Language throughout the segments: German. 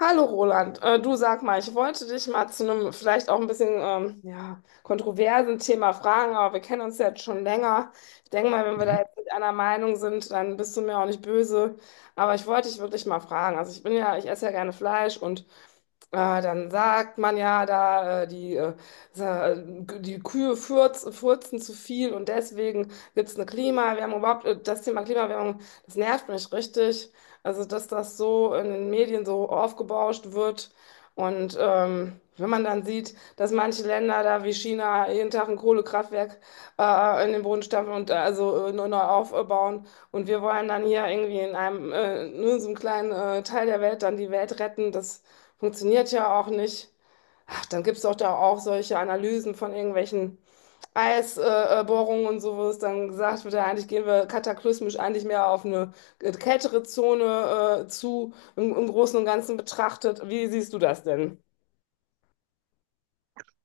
Hallo Roland, du sag mal, ich wollte dich mal zu einem vielleicht auch ein bisschen ja, kontroversen Thema fragen, aber wir kennen uns ja jetzt schon länger. Ich denke mal, wenn wir Mhm. da jetzt nicht einer Meinung sind, dann bist du mir auch nicht böse. Aber ich wollte dich wirklich mal fragen. Also ich bin ja, ich esse ja gerne Fleisch und dann sagt man ja da, die, sa- äh, die Kühe furzen zu viel und deswegen gibt es eine Klimawärmung. Überhaupt, das Thema Klimawärmung, das nervt mich richtig. Also, dass das so in den Medien so aufgebauscht wird. Und wenn man dann sieht, dass manche Länder da wie China jeden Tag ein Kohlekraftwerk in den Boden stampfen und nur neu aufbauen. Und wir wollen dann hier irgendwie in einem, nur in so einem kleinen Teil der Welt dann die Welt retten. Das funktioniert ja auch nicht. Ach, dann gibt es doch da auch solche Analysen von irgendwelchen Eisbohrungen Bohrungen und so, wo es dann gesagt wird, ja, eigentlich gehen wir kataklysmisch eigentlich mehr auf eine kältere Zone zu, im Großen und Ganzen betrachtet. Wie siehst du das denn?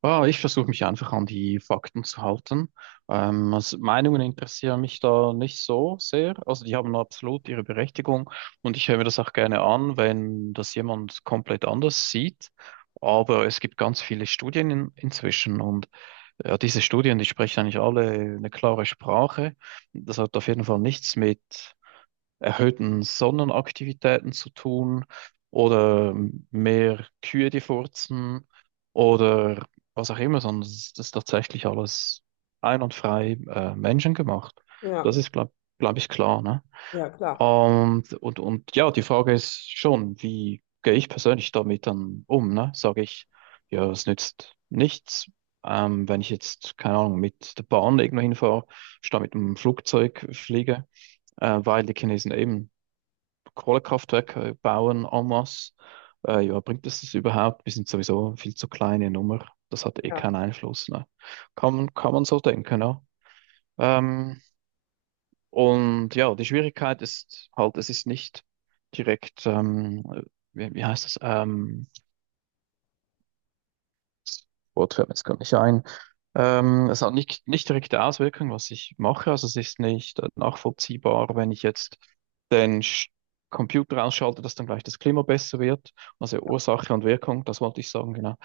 Ah, ich versuche mich einfach an die Fakten zu halten. Also Meinungen interessieren mich da nicht so sehr. Also die haben absolut ihre Berechtigung und ich höre mir das auch gerne an, wenn das jemand komplett anders sieht. Aber es gibt ganz viele Studien inzwischen. Und ja, diese Studien, die sprechen eigentlich alle eine klare Sprache. Das hat auf jeden Fall nichts mit erhöhten Sonnenaktivitäten zu tun oder mehr Kühe, die furzen oder was auch immer, sondern es ist tatsächlich alles ein und frei menschengemacht. Ja, Das ist, glaub ich, klar, ne? ja, klar. Und ja, die Frage ist schon, wie gehe ich persönlich damit dann um, ne? Sage ich, ja, es nützt nichts. Wenn ich jetzt, keine Ahnung, mit der Bahn irgendwo hinfahre, statt mit dem Flugzeug fliege, weil die Chinesen eben Kohlekraftwerke bauen en masse. Ja, bringt es das überhaupt? Wir sind sowieso viel zu kleine Nummer. Das hat eh Ja. keinen Einfluss, ne? Kann man so denken, ja. Ähm, und ja, die Schwierigkeit ist halt, es ist nicht direkt, wie heißt das? Das Wort fällt mir jetzt gar nicht ein. Es hat nicht direkte Auswirkungen, was ich mache. Also es ist nicht nachvollziehbar, wenn ich jetzt den Computer ausschalte, dass dann gleich das Klima besser wird. Also Ursache und Wirkung, das wollte ich sagen, genau.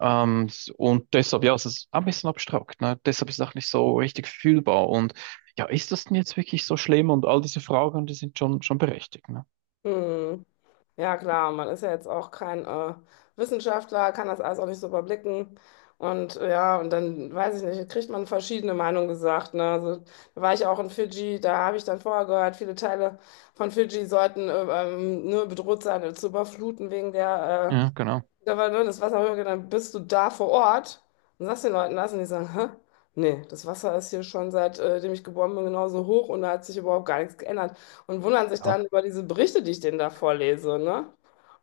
Und deshalb, ja, es ist ein bisschen abstrakt, ne? Deshalb ist es auch nicht so richtig fühlbar. Und ja, ist das denn jetzt wirklich so schlimm? Und all diese Fragen, die sind schon berechtigt, ne? Hm. Ja, klar, man ist ja jetzt auch kein Wissenschaftler, kann das alles auch nicht so überblicken. Und ja, und dann weiß ich nicht, kriegt man verschiedene Meinungen gesagt. Ne? Also, da war ich auch in Fidschi, da habe ich dann vorher gehört, viele Teile von Fidschi sollten nur bedroht sein, zu überfluten wegen der Ja, genau. da war nur das Wasser hoch und dann bist du da vor Ort und sagst den Leuten das und die sagen, hä? Nee, das Wasser ist hier schon seitdem ich geboren bin genauso hoch und da hat sich überhaupt gar nichts geändert. Und wundern sich Ja. dann über diese Berichte, die ich denen da vorlese, ne?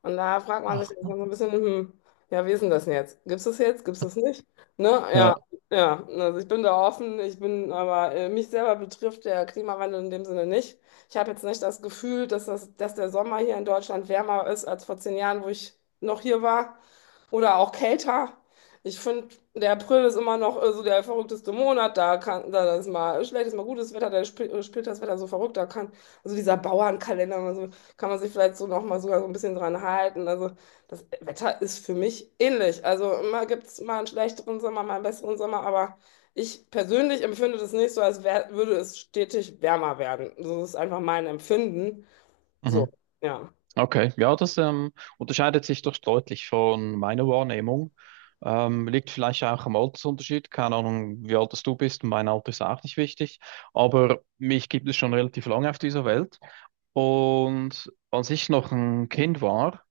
Und da fragt man Ach, sich dann so ja. ein bisschen, ja, wie ist denn das denn jetzt? Gibt's das jetzt? Gibt's das nicht? Ne? Ja, Ja. ja. Also ich bin da offen, ich bin, aber mich selber betrifft der Klimawandel in dem Sinne nicht. Ich habe jetzt nicht das Gefühl, dass das, dass der Sommer hier in Deutschland wärmer ist als vor 10 Jahren, wo ich noch hier war. Oder auch kälter. Ich finde, der April ist immer noch so der verrückteste Monat. Da kann, da ist mal schlechtes, mal gutes Wetter, spielt das Wetter so verrückt. Da kann, also dieser Bauernkalender, also kann man sich vielleicht so nochmal sogar so ein bisschen dran halten. Also das Wetter ist für mich ähnlich. Also immer gibt es mal einen schlechteren Sommer, mal einen besseren Sommer, aber ich persönlich empfinde das nicht so, würde es stetig wärmer werden. So ist einfach mein Empfinden. Mhm. So, ja. Okay, ja, das unterscheidet sich doch deutlich von meiner Wahrnehmung. Liegt vielleicht auch am Altersunterschied, keine Ahnung, wie alt das du bist, mein Alter ist auch nicht wichtig, aber mich gibt es schon relativ lange auf dieser Welt. Und als ich noch ein Kind war,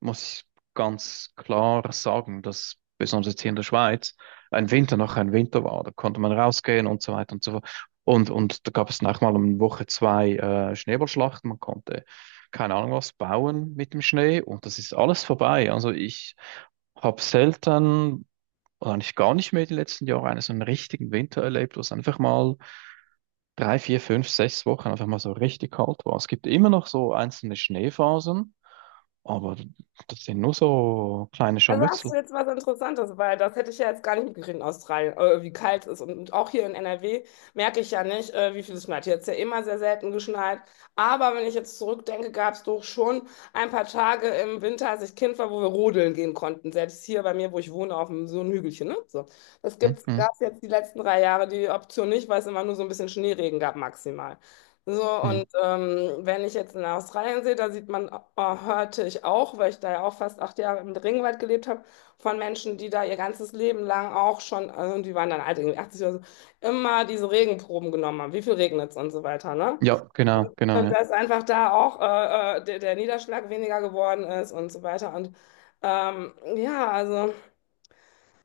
muss ich ganz klar sagen, dass besonders jetzt hier in der Schweiz ein Winter noch ein Winter war. Da konnte man rausgehen und so weiter und so fort. Und da gab es nachher mal um Woche 2 Schneeballschlachten. Man konnte keine Ahnung was bauen mit dem Schnee und das ist alles vorbei. Also ich habe selten, oder eigentlich gar nicht mehr die letzten Jahre, einen so einen richtigen Winter erlebt, wo es einfach mal 3, 4, 5, 6 Wochen einfach mal so richtig kalt war. Es gibt immer noch so einzelne Schneephasen. Aber das sind nur so kleine Also hast Scharmützel. du jetzt was Interessantes, weil das hätte ich ja jetzt gar nicht mitgekriegt in Australien, wie kalt es ist. Und auch hier in NRW merke ich ja nicht, wie viel es schneit. Hier hat es ja immer sehr selten geschneit. Aber wenn ich jetzt zurückdenke, gab es doch schon ein paar Tage im Winter, als ich Kind war, wo wir rodeln gehen konnten. Selbst hier bei mir, wo ich wohne, auf dem, so einem Hügelchen. Ne? So. Das Hm. Hm. gab es jetzt die letzten 3 Jahre die Option nicht, weil es immer nur so ein bisschen Schneeregen gab maximal. So, Hm. und wenn ich jetzt in Australien sehe, da sieht man, hörte ich auch, weil ich da ja auch fast 8 Jahre im Regenwald gelebt habe, von Menschen, die da ihr ganzes Leben lang auch schon, also die waren dann alt, irgendwie 80 oder so, immer diese Regenproben genommen haben, wie viel regnet es und so weiter, ne? Ja, genau, Und, genau, und ja. dass einfach da auch der Niederschlag weniger geworden ist und so weiter. Und ja, also.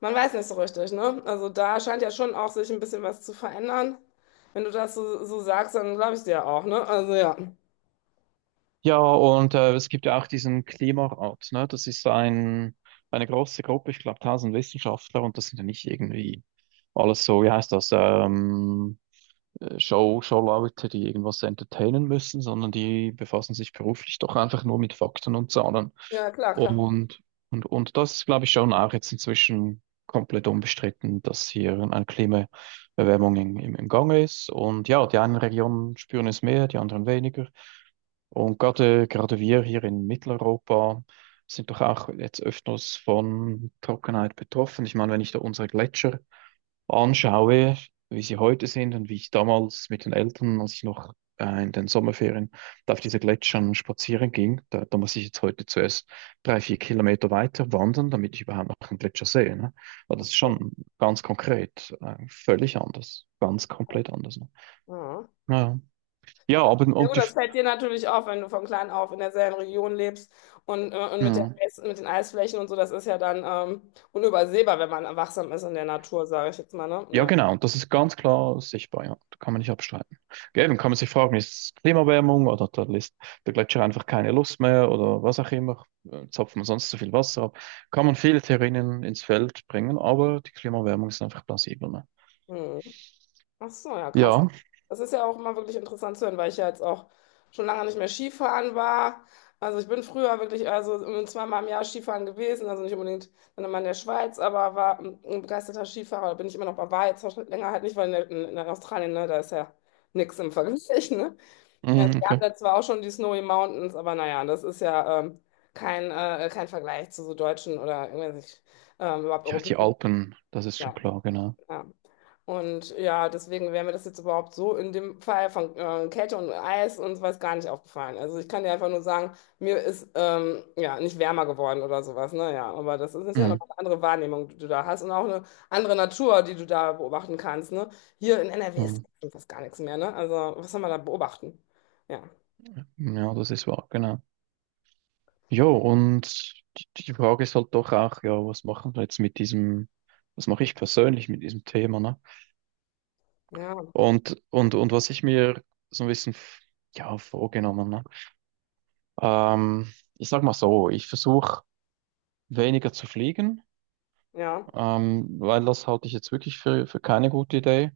Man weiß nicht so richtig, ne? Also da scheint ja schon auch sich ein bisschen was zu verändern. Wenn du das so, so sagst, dann glaube ich dir auch, ne? Also ja. Ja, und es gibt ja auch diesen Klimarat, ne? Das ist eine große Gruppe, ich glaube, 1000 Wissenschaftler, und das sind ja nicht irgendwie alles so, wie heißt das, Showleute, die irgendwas entertainen müssen, sondern die befassen sich beruflich doch einfach nur mit Fakten und Zahlen. Ja, klar, klar. Und, und das ist, glaube ich, schon auch jetzt inzwischen komplett unbestritten, dass hier eine Klimaerwärmung im Gange ist. Und ja, die einen Regionen spüren es mehr, die anderen weniger. Und gerade wir hier in Mitteleuropa sind doch auch jetzt öfters von Trockenheit betroffen. Ich meine, wenn ich da unsere Gletscher anschaue, wie sie heute sind und wie ich damals mit den Eltern, als ich noch in den Sommerferien da auf diese Gletschern spazieren ging, da muss ich jetzt heute zuerst 3, 4 Kilometer weiter wandern, damit ich überhaupt noch einen Gletscher sehe, ne? Aber das Ach ist so. schon ganz konkret, völlig anders, ganz komplett anders, ne? Ja. Ja, ja, aber Ja und gut, die, das fällt dir natürlich auf, wenn du von klein auf in derselben Region lebst und mit hm. Mit den Eisflächen und so, das ist ja dann unübersehbar, wenn man wachsam ist in der Natur, sage ich jetzt mal, ne? Ja, Ja. genau. Und das ist ganz klar sichtbar, ja. Da kann man nicht abstreiten. Eben kann man sich fragen, ist es Klimaerwärmung oder hat der, List, der Gletscher einfach keine Lust mehr oder was auch immer? Zapft man sonst zu viel Wasser ab? Kann man viele Theorien ins Feld bringen, aber die Klimaerwärmung ist einfach plausibel, ne? Hm. Ach so, ja, krass. Ja, Das ist ja auch immer wirklich interessant zu hören, weil ich ja jetzt auch schon lange nicht mehr Skifahren war. Also ich bin früher wirklich also zweimal im Jahr Skifahren gewesen, also nicht unbedingt dann immer in der Schweiz, aber war ein begeisterter Skifahrer, bin ich immer noch, aber war jetzt auch schon länger halt nicht, weil in, der, in Australien, ne, da ist ja nichts im Vergleich, ne? Ja, mhm, wir haben okay. da zwar auch schon die Snowy Mountains, aber naja, das ist ja kein, kein Vergleich zu so deutschen oder irgendwelchen überhaupt Ja, die europäischen. Alpen, das ist schon Ja. klar, genau. Ja. Und ja, deswegen wäre mir das jetzt überhaupt so in dem Fall von Kälte und Eis und weiß gar nicht aufgefallen. Also ich kann dir einfach nur sagen, mir ist ja nicht wärmer geworden oder sowas. Naja, aber das ist ja Mhm. nochmal eine andere Wahrnehmung, die du da hast und auch eine andere Natur, die du da beobachten kannst. Ne? Hier in NRW ist Mhm. fast gar nichts mehr. Ne? Also was soll man da beobachten? Ja, Ja, das ist wahr, genau. Jo, und die Frage ist halt doch auch, ja, was machen wir jetzt mit diesem, was mache ich persönlich mit diesem Thema, ne? ja, Und was ich mir so ein bisschen, ja, vorgenommen, ne? Ähm, Ich sag mal so, ich versuche weniger zu fliegen, ja. Weil das halte ich jetzt wirklich für keine gute Idee.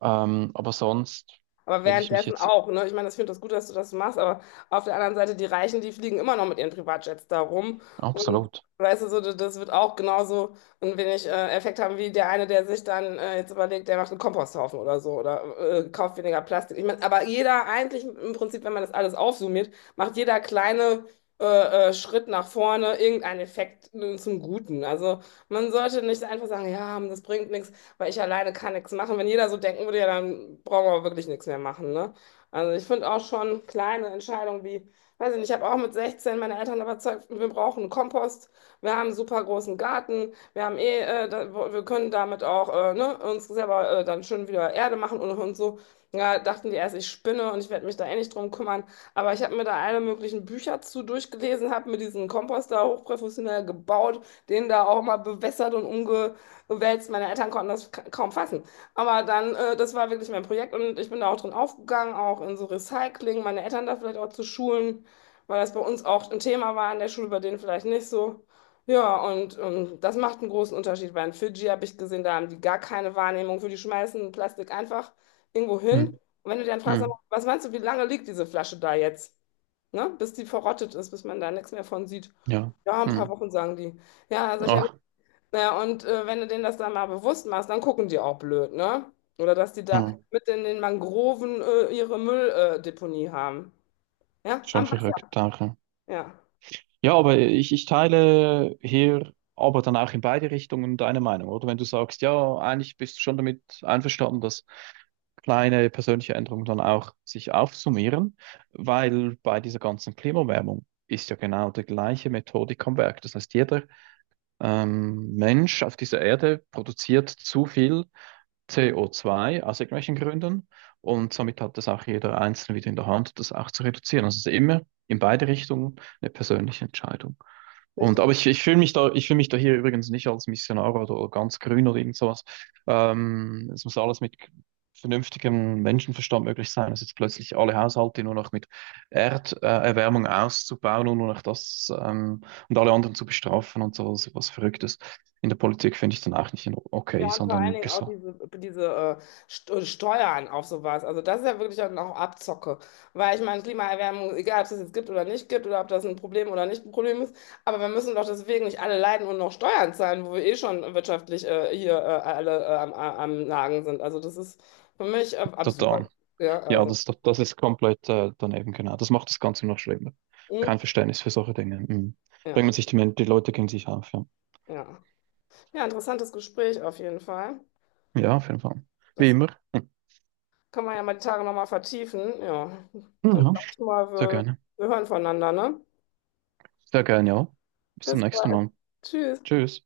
Aber sonst Aber will ich mich währenddessen jetzt auch, ne? Ich meine, das- ich finde das gut, dass du das machst, aber auf der anderen Seite, die Reichen, die fliegen immer noch mit ihren Privatjets da rum. Und absolut. weißt du, so, das wird auch genauso ein wenig Effekt haben wie der eine, der sich dann jetzt überlegt, der macht einen Komposthaufen oder so oder kauft weniger Plastik. Ich meine, aber jeder eigentlich im Prinzip, wenn man das alles aufsummiert, macht jeder kleine Schritt nach vorne irgendeinen Effekt zum Guten. Also man sollte nicht einfach sagen, ja, das bringt nichts, weil ich alleine kann nichts machen. Wenn jeder so denken würde, ja, dann brauchen wir wirklich nichts mehr machen, ne? Also ich finde auch schon kleine Entscheidungen wie, weiß ich nicht, ich habe auch mit 16 meine Eltern überzeugt, wir brauchen einen Kompost, wir haben einen super großen Garten, wir haben eh, da, wir können damit auch ne, uns selber dann schön wieder Erde machen und so. Ja, dachten die erst, ich spinne und ich werde mich da eh nicht drum kümmern. Aber ich habe mir da alle möglichen Bücher zu durchgelesen, habe mir diesen Kompost da hochprofessionell gebaut, den da auch mal bewässert und umge wälzt. Meine Eltern konnten das kaum fassen. Aber dann, das war wirklich mein Projekt und ich bin da auch drin aufgegangen, auch in so Recycling, meine Eltern da vielleicht auch zu schulen, weil das bei uns auch ein Thema war in der Schule, bei denen vielleicht nicht so. Ja, und das macht einen großen Unterschied, weil in Fidschi habe ich gesehen, da haben die gar keine Wahrnehmung für, die schmeißen Plastik einfach irgendwo hin. Hm, Und wenn du dann fragst, sag hm, mal, was meinst du, wie lange liegt diese Flasche da jetzt? Ne? Bis die verrottet ist, bis man da nichts mehr von sieht. ja, Ja, ein paar hm, Wochen, sagen die. Ja, sag ich ja, ah, ja, und wenn du denen das dann mal bewusst machst, dann gucken die auch blöd, ne? Oder dass die da hm, mit in den Mangroven ihre Mülldeponie Deponie haben. Ja, schon am Wasser. verrückt, danke. Ja, Ja, aber ich teile hier aber dann auch in beide Richtungen deine Meinung, oder? Wenn du sagst, ja, eigentlich bist du schon damit einverstanden, dass kleine persönliche Änderungen dann auch sich aufsummieren, weil bei dieser ganzen Klimaerwärmung ist ja genau die gleiche Methodik am Werk. Das heißt, jeder Mensch auf dieser Erde produziert zu viel CO2 aus irgendwelchen Gründen, und somit hat das auch jeder Einzelne wieder in der Hand, das auch zu reduzieren. Also es ist immer in beide Richtungen eine persönliche Entscheidung. Und, richtig. aber ich ich fühle mich da hier übrigens nicht als Missionar oder ganz grün oder irgend sowas. Es muss alles mit vernünftigem Menschenverstand möglich sein. Also jetzt plötzlich alle Haushalte nur noch mit Erderwärmung auszubauen und nur noch das und alle anderen zu bestrafen und so was, was Verrücktes. In der Politik finde ich dann auch nicht in- okay, Ja, und vor allen sondern Dingen auch gesund. Diese äh, Steuern auf sowas. Also das ist ja wirklich dann auch Abzocke. Weil ich meine, Klimaerwärmung, egal ob es das jetzt gibt oder nicht gibt oder ob das ein Problem oder nicht ein Problem ist, aber wir müssen doch deswegen nicht alle leiden und noch Steuern zahlen, wo wir eh schon wirtschaftlich am Nagen sind. Also das ist für mich Total. absurd. Ja, Ja, also, das ist komplett daneben, genau. Das macht das Ganze noch schlimmer. mm, Kein Verständnis für solche Dinge. Mhm. ja, Bringt man sich die Leute gegen sich auf, ja. ja. Ja, interessantes Gespräch auf jeden Fall. Ja, auf jeden Fall. Wie Das immer. kann man ja mal die Tage nochmal vertiefen. Ja, Hm. dann sag Ja, ich mal, sehr wir, gerne. wir hören voneinander, ne? Sehr gerne, ja. Bis zum Bis nächsten bald. Mal. Tschüss. Tschüss.